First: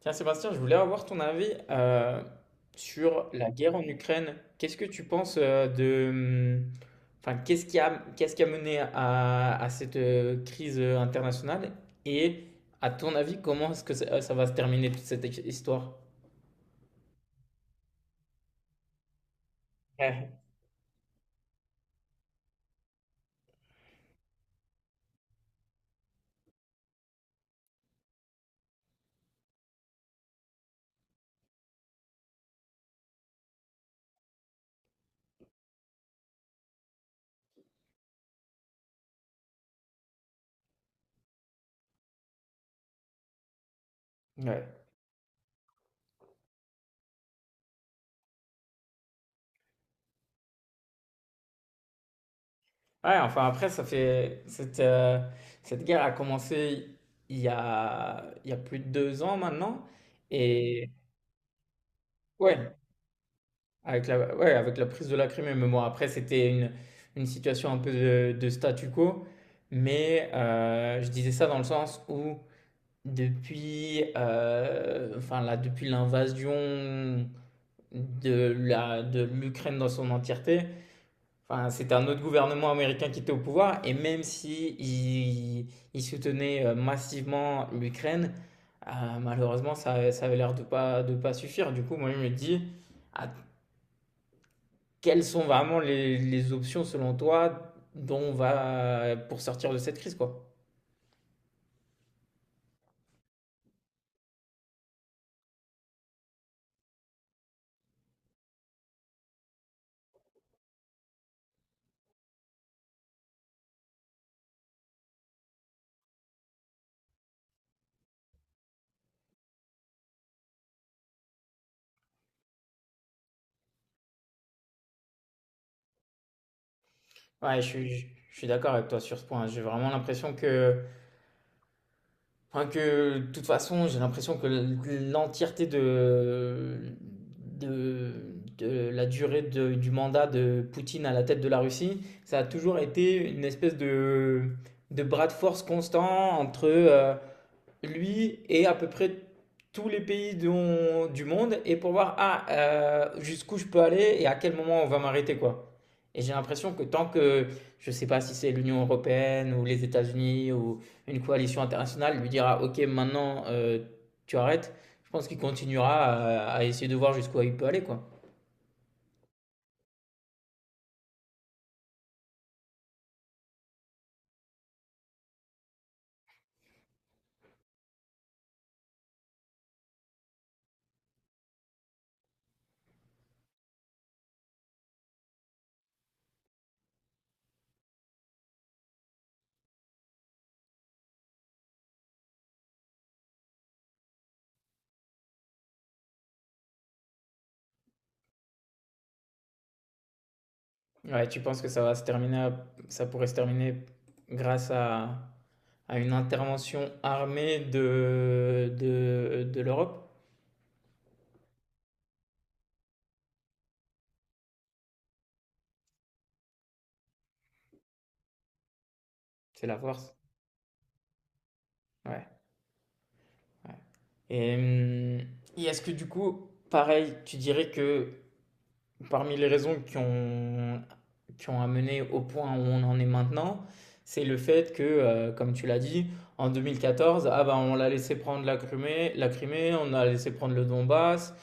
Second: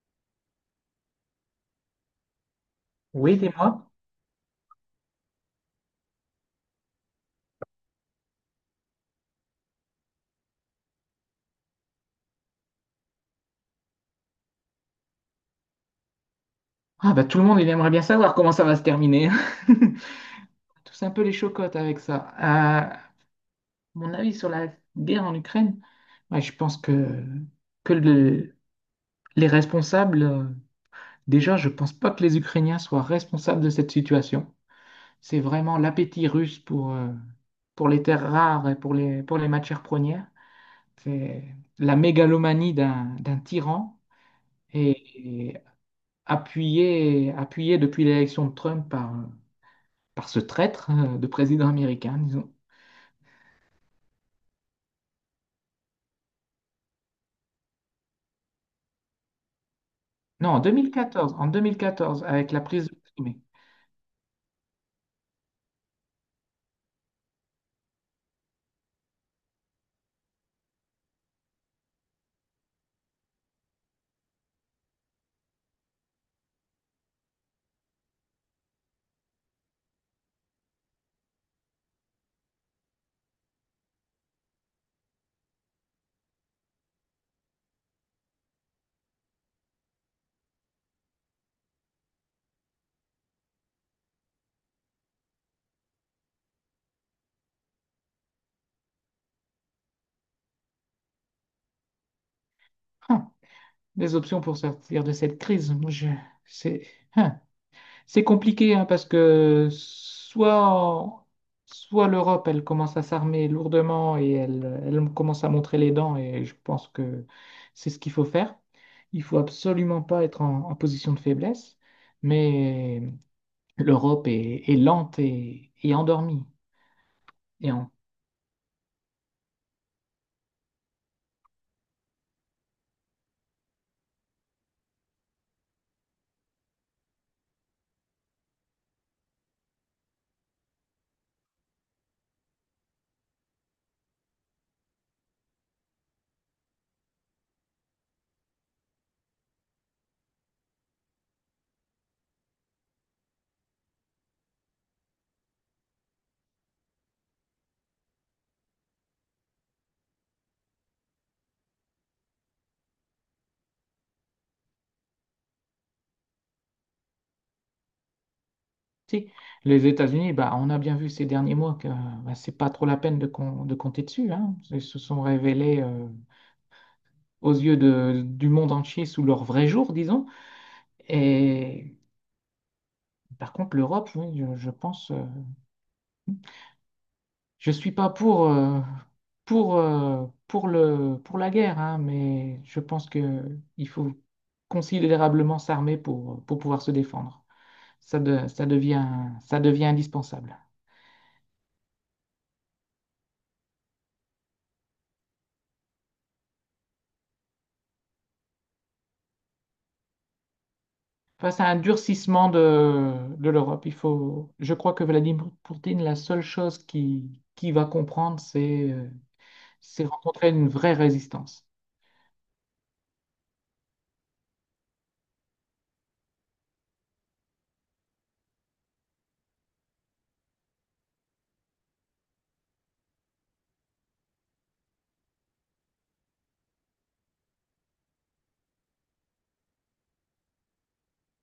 Tiens, Sébastien, je voulais avoir ton avis sur Oui, la guerre en dis-moi. Ukraine. Qu'est-ce que tu penses ? Enfin, qu'est-ce qui a mené à cette crise internationale? Et à ton avis, comment est-ce que ça va se terminer toute cette histoire? Ah bah tout le monde, il aimerait bien savoir comment ça va se terminer. Ouais. Tous un peu les chocottes avec ça. Mon avis sur la guerre en Ukraine, ouais, je pense que, que les responsables, déjà, je pense pas que les Ukrainiens soient responsables de cette situation. C'est vraiment l'appétit russe pour les terres rares et pour les matières premières. C'est la mégalomanie d'un tyran Ouais. Et appuyée depuis l'élection de Trump par... par ce traître de président américain, disons. Ouais, enfin après, ça fait... Cette guerre a commencé il y a plus de 2 ans maintenant. Non, en Et... 2014, en 2014, avec la Ouais. prise de Crimée. Avec la ouais, avec la prise de la Crimée, mais bon, après, c'était une situation un peu de statu quo, mais je disais ça dans le sens où depuis, enfin, là, depuis l'invasion de l'Ukraine dans son entièreté. Enfin, c'était un autre gouvernement américain qui était au pouvoir, et même si il soutenait, massivement l'Ukraine, heu, malheureusement, ça avait l'air de pas suffire. Du coup, moi, je me dis: «Att» Quelles sont vraiment les options selon toi dont on va pour sortir de cette crise, quoi? Hein, les options pour sortir de cette crise, moi, c'est hein, c'est compliqué hein, parce que soit, soit l'Europe, elle commence à s'armer lourdement et elle, elle commence à montrer les dents et je pense que c'est ce qu'il faut faire. Il faut absolument pas être en, en position de faiblesse, mais l'Europe est, est lente et endormie. Ouais, je Et en suis, je je suis d'accord avec toi sur ce point. J'ai vraiment l'impression que, enfin, que de toute façon, j'ai l'impression que l'entièreté de, de la durée du mandat de Poutine à la tête de la Russie, ça a toujours été une espèce de bras de force constant entre lui et à peu près tous les pays du monde, et pour voir ah, jusqu'où je peux aller et à quel moment on va m'arrêter, quoi. Et j'ai l'impression que tant que, je ne sais pas si c'est l'Union européenne ou les États-Unis ou une coalition internationale, lui dira OK, maintenant tu arrêtes, je pense qu'il continuera à essayer de voir jusqu'où il peut aller, quoi. Si, les États-Unis, bah, on a bien vu ces derniers mois que bah, c'est pas trop la peine de, de compter dessus, hein. Ils se sont révélés aux yeux du monde entier sous leur vrai jour, disons. Et par contre, l'Europe, oui, je pense, je suis pas pour, pour le, pour la guerre, hein, mais je pense que il faut considérablement s'armer pour pouvoir se défendre. Ça, ça devient indispensable. Ouais, tu penses que ça va se terminer, ça pourrait se terminer grâce à une intervention armée de l'Europe? Face à un durcissement de l'Europe. Il faut, je crois que Vladimir Poutine, la seule chose qui va comprendre, C'est la c'est force. rencontrer une vraie résistance. Ouais, ouais. Et, hum, et est-ce que du coup, pareil, tu dirais que parmi les raisons qui ont amené au point où on en est maintenant, c'est le fait que, comme tu l'as dit, en 2014, ah bah, on l'a laissé prendre la Crimée, on a laissé prendre le Donbass,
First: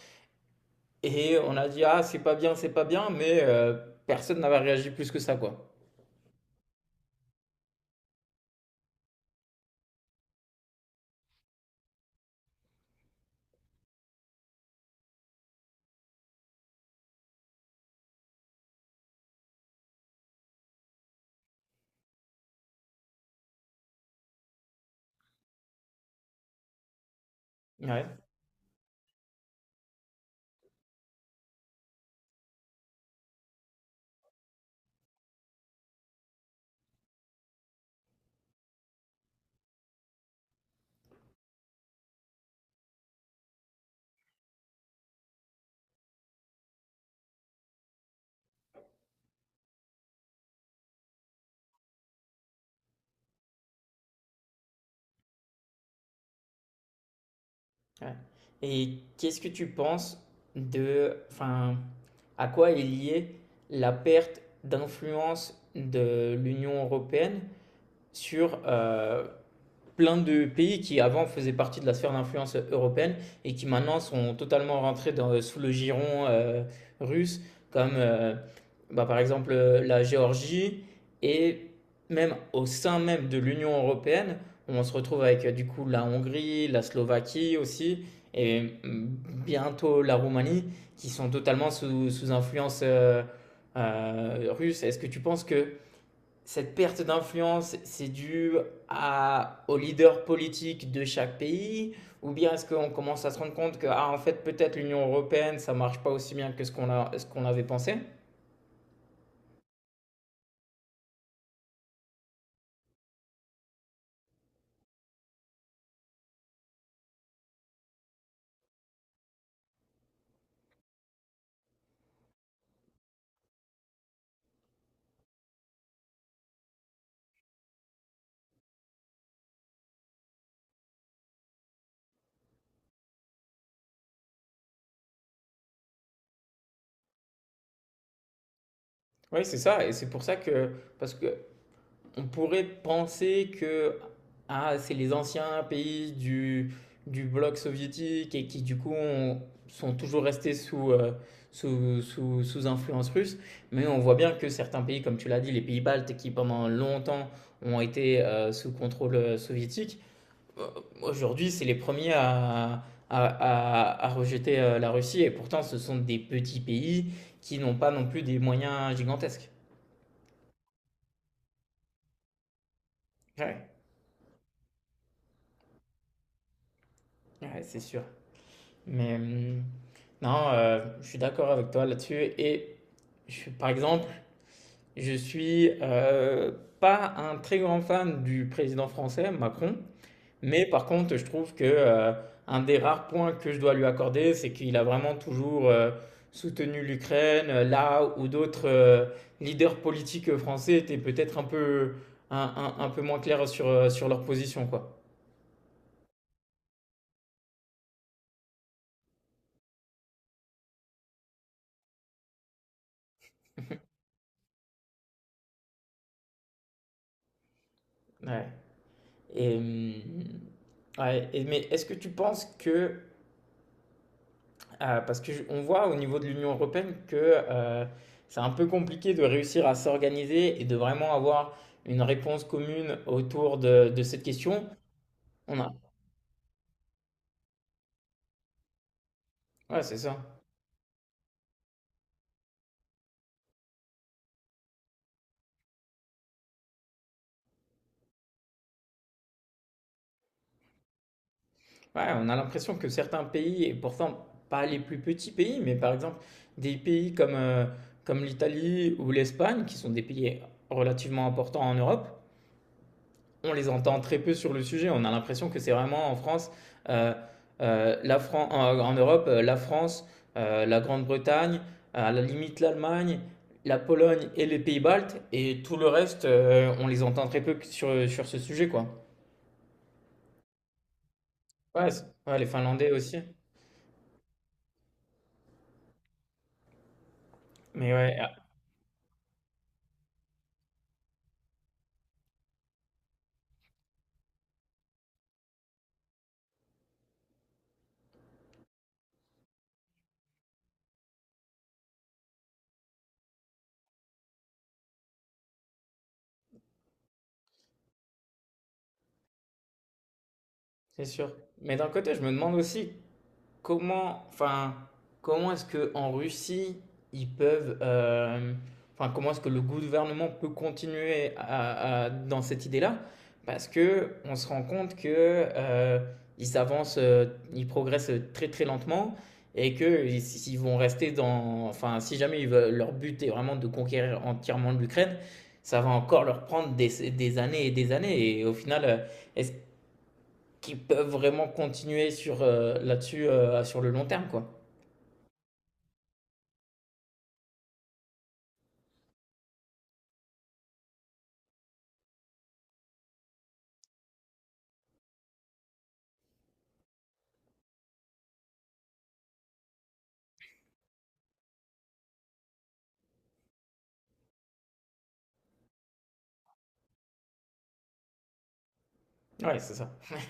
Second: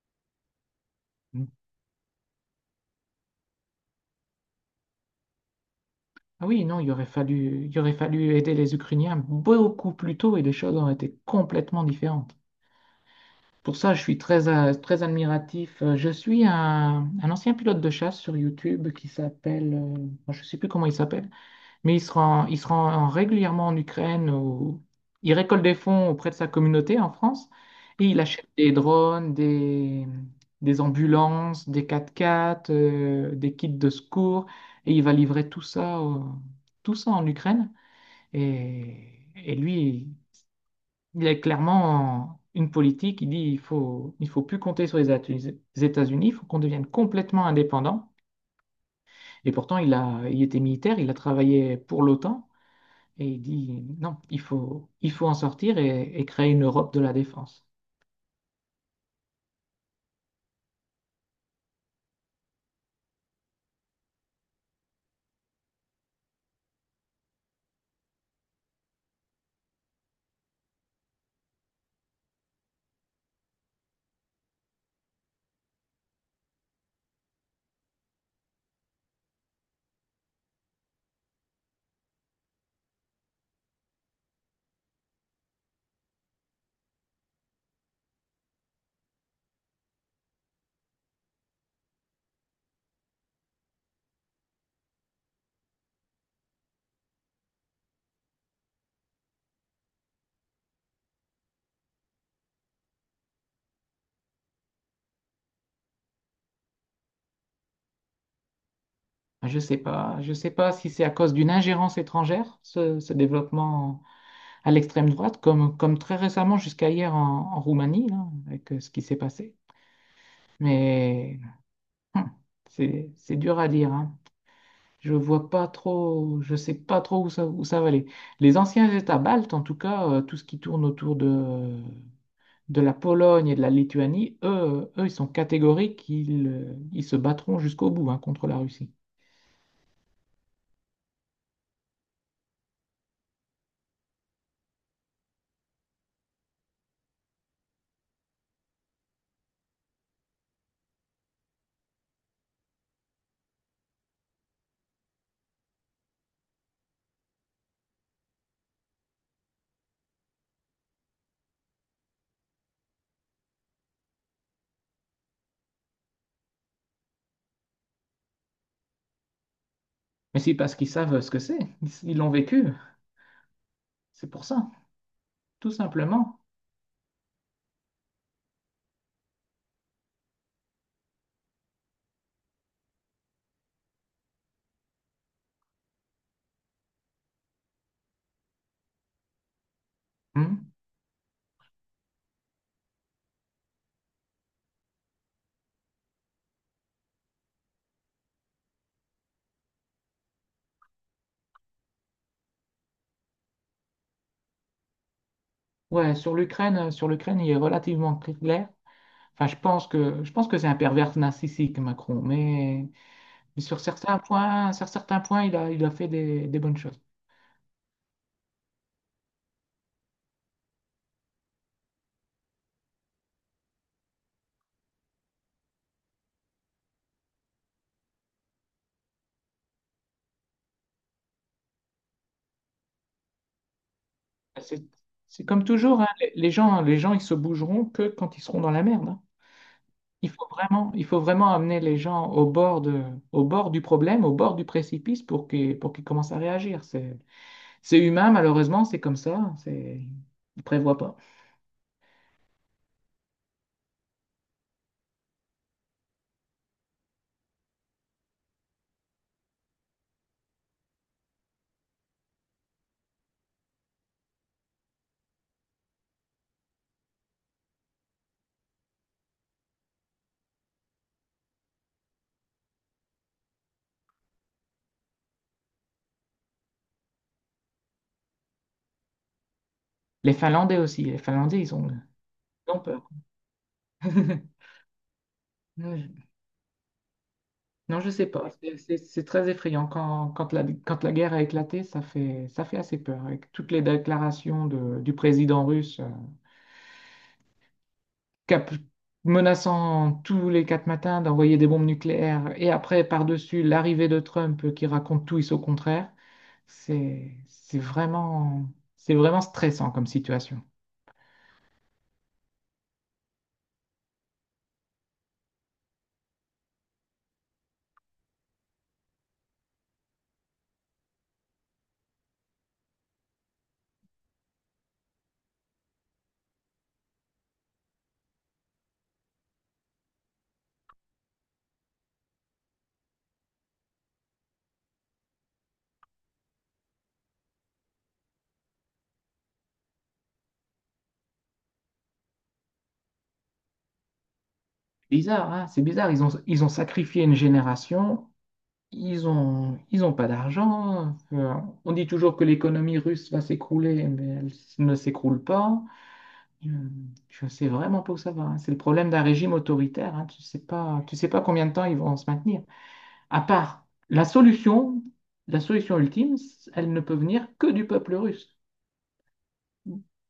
et Mm. on a dit, ah, c'est pas bien, mais personne n'avait réagi plus que ça, quoi. Ah oui, non, il aurait fallu aider les Ukrainiens beaucoup plus tôt et les choses auraient été complètement différentes. Pour ça, je suis très, très admiratif. Je suis un ancien pilote de chasse sur YouTube qui s'appelle, bon, je ne sais plus comment il s'appelle, mais il se rend régulièrement en Ukraine, où il récolte des fonds auprès de sa communauté en France Ouais. et il achète des drones, des ambulances, des 4x4, des kits de secours et il va livrer tout ça en Ukraine. Et lui, il y a clairement une politique qui dit il faut plus compter sur les les États-Unis, il faut qu'on devienne complètement indépendant. Et pourtant, il a, il était militaire, il a travaillé pour l'OTAN et il dit non, il faut en sortir et créer une Europe de la défense. Ouais. Et qu'est-ce que tu penses de, enfin, à quoi est liée la perte d'influence de l'Union européenne sur plein de pays qui avant faisaient partie de la sphère d'influence européenne et qui maintenant sont totalement rentrés dans, sous le giron russe, comme bah, par exemple la Géorgie, et même au sein même de l'Union européenne, on se retrouve avec du coup la Hongrie, la Slovaquie aussi, et bientôt la Roumanie, qui sont totalement sous, sous influence russe. Est-ce que tu penses que cette perte d'influence, c'est dû aux leaders politiques de chaque pays? Ou bien est-ce qu'on commence à se rendre compte que, ah, en fait, peut-être l'Union européenne, ça ne marche pas aussi bien que ce qu'on avait pensé? Je sais pas si c'est à cause d'une ingérence étrangère, ce développement à l'extrême droite, comme, comme très récemment jusqu'à hier en, en Roumanie, là, avec ce qui s'est passé. Mais hum, c'est dur à dire, hein. Je vois pas trop, je sais pas trop où ça va aller. Les anciens États baltes, en tout cas, tout ce qui tourne autour de la Pologne et de la Lituanie, eux, eux, ils sont catégoriques, ils, ils se battront jusqu'au bout, hein, contre la Russie. Oui, c'est ça. Et c'est pour ça que, parce que on pourrait penser que ah, c'est les anciens pays du bloc soviétique, et qui du coup sont toujours restés sous, sous influence russe. Mais on voit bien que certains pays, comme tu l'as dit, les pays baltes qui pendant longtemps ont été sous contrôle soviétique, euh, aujourd'hui c'est les premiers à rejeter la Russie. Et pourtant ce sont des petits pays qui n'ont pas non plus des moyens gigantesques. Mais c'est parce qu'ils savent ce que c'est, ils l'ont vécu, Ouais, c'est pour ça, tout simplement. ouais, c'est sûr. Mais... non, je suis d'accord avec toi là-dessus. Et par exemple, je suis pas un très grand fan du président français, Macron. Mais Hmm. par contre, je trouve que un des rares points que je dois lui accorder, c'est qu'il a vraiment toujours soutenu l'Ukraine, là où d'autres leaders politiques français étaient peut-être un peu, un peu moins clairs sur, sur leur position, quoi. Ouais, sur l'Ukraine, il est relativement clair. Enfin, je pense que c'est un pervers narcissique, Macron, mais sur certains points, il a fait des bonnes choses. Ouais. Et, ouais. Mais est-ce que tu penses que… parce qu'on voit au niveau de l'Union européenne que euh, c'est un peu compliqué de réussir à s'organiser et de vraiment avoir une réponse commune autour de cette Bah, question. c'est On comme a, toujours, hein, les gens, les gens, ils se bougeront que quand ils seront dans la merde, hein. ouais, c'est ça. Il faut vraiment amener les gens au bord de, au bord du problème, au bord du précipice pour qu'ils commencent à réagir. C'est humain, malheureusement, c'est comme ça. C'est, ils prévoient pas. Ouais, on a l'impression que certains pays, et pourtant pas les plus petits pays, mais par exemple des pays comme, comme l'Italie ou l'Espagne, qui sont des pays relativement importants en Europe, on les entend très peu sur le sujet. On a l'impression que c'est vraiment en France, euh, en Europe, la France, la Grande-Bretagne, à la limite l'Allemagne, la Pologne et les Pays-Baltes, et tout le reste, on les entend très peu sur, sur ce sujet, quoi. Les Finlandais aussi, les Finlandais, Ouais, ouais, les ils ont Finlandais peur. aussi. Mais Non, je ouais, sais ah, pas. C'est très effrayant. Quand, quand la guerre a éclaté, ça fait assez peur. Avec toutes les déclarations du président russe, cap- menaçant tous les quatre matins d'envoyer des bombes nucléaires, et après, par-dessus, l'arrivée de Trump qui raconte tout et son contraire, c'est vraiment, c'est vraiment stressant comme situation. c'est sûr. Mais d'un côté, je me demande aussi comment, enfin, comment est-ce que en Russie ils peuvent, enfin, comment est-ce que le gouvernement peut continuer dans cette idée-là? Parce que on se rend compte que ils avancent, ils progressent très très lentement, et que s'ils vont rester dans, enfin, si jamais ils leur but est vraiment de conquérir entièrement l'Ukraine, ça va encore leur prendre des années. Et au final, est-ce qui peuvent vraiment continuer sur là-dessus sur le long terme, quoi. Bizarre, hein, c'est bizarre. Ils ont sacrifié une génération. Ils ont pas d'argent. On dit toujours que l'économie russe va s'écrouler, mais elle ne s'écroule pas. Euh, Je sais vraiment pas où ça va, hein. C'est le problème d'un régime autoritaire, hein. Tu sais pas combien de temps ils vont se maintenir. À part la solution ultime, elle ne peut venir que du peuple russe. Ouais, c'est ça.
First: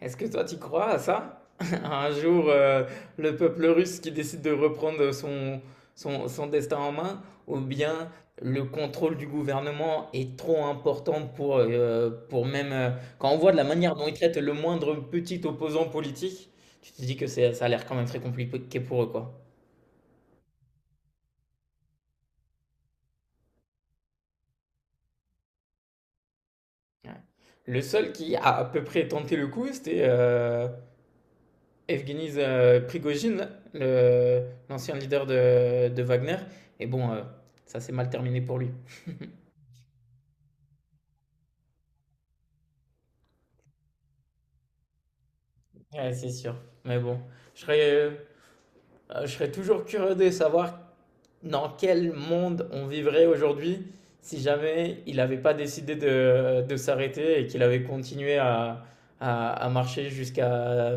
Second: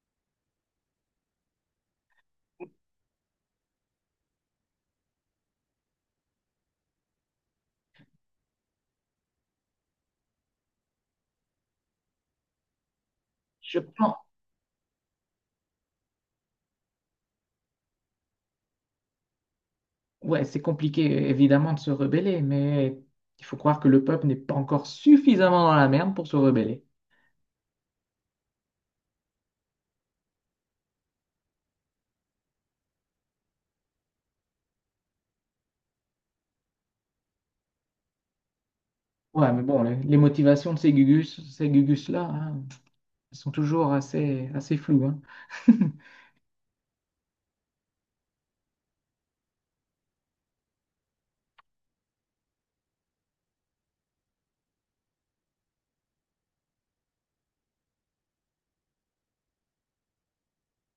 Est-ce que toi, tu crois à ça? Un jour, le peuple russe qui décide de reprendre son, son, son destin en main, ou bien le contrôle du gouvernement est trop important pour même... quand on voit de la Je manière dont pense, ils traitent le moindre petit opposant politique, tu te dis que ça a l'air quand même très compliqué pour eux, quoi. ouais, c'est compliqué évidemment de se rebeller, mais il faut croire que le peuple n'est pas encore suffisamment dans la merde pour se rebeller. Ouais. Le seul qui a à peu près tenté le coup, c'était Evgeny Prigogine, le- l'ancien leader de Wagner. Et bon, ça s'est mal terminé pour lui. Ouais, mais bon, les motivations de ces Gugus, ces Gugus-là, hein, elles sont toujours assez, assez floues, hein. Ouais, c'est sûr. Mais bon, je serais, euh, je serais toujours curieux de savoir dans quel monde on vivrait aujourd'hui si jamais il n'avait pas décidé de s'arrêter et qu'il avait continué à marcher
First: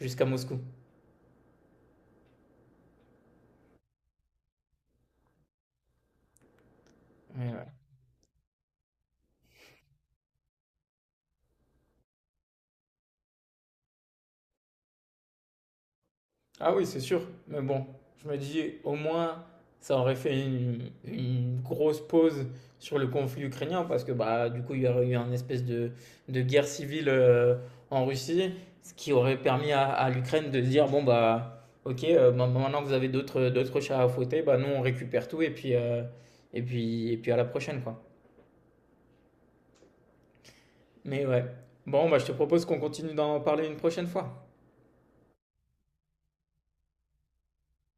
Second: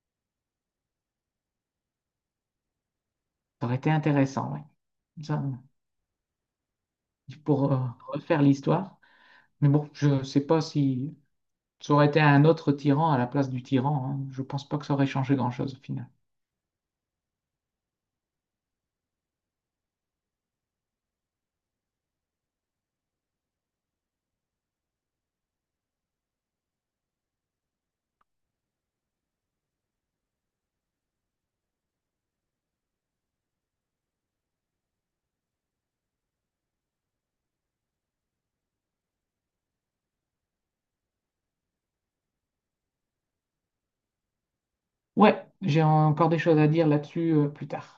jusqu'à Moscou. Ça aurait été intéressant, ouais. Ça, Ouais, ouais. pour refaire l'histoire. Mais bon, je ne sais pas si ça aurait été un autre tyran à la place du tyran, hein. Je pense pas que ça aurait changé grand-chose au final. Ah oui, c'est sûr. Mais bon, je me dis, au moins, ça aurait fait une grosse pause sur le conflit ukrainien, parce que bah, du coup, il y aurait eu une espèce de guerre civile en Russie, ce qui aurait permis à l'Ukraine de dire, bon, bah, ok, bah, bah, maintenant que vous avez d'autres, d'autres chats à fouetter, bah, nous, on récupère tout, et puis, et puis à la prochaine, quoi. Mais ouais. Bon, bah, je te propose qu'on continue d'en parler une prochaine fois. Ouais, j'ai encore des choses à dire là-dessus plus tard.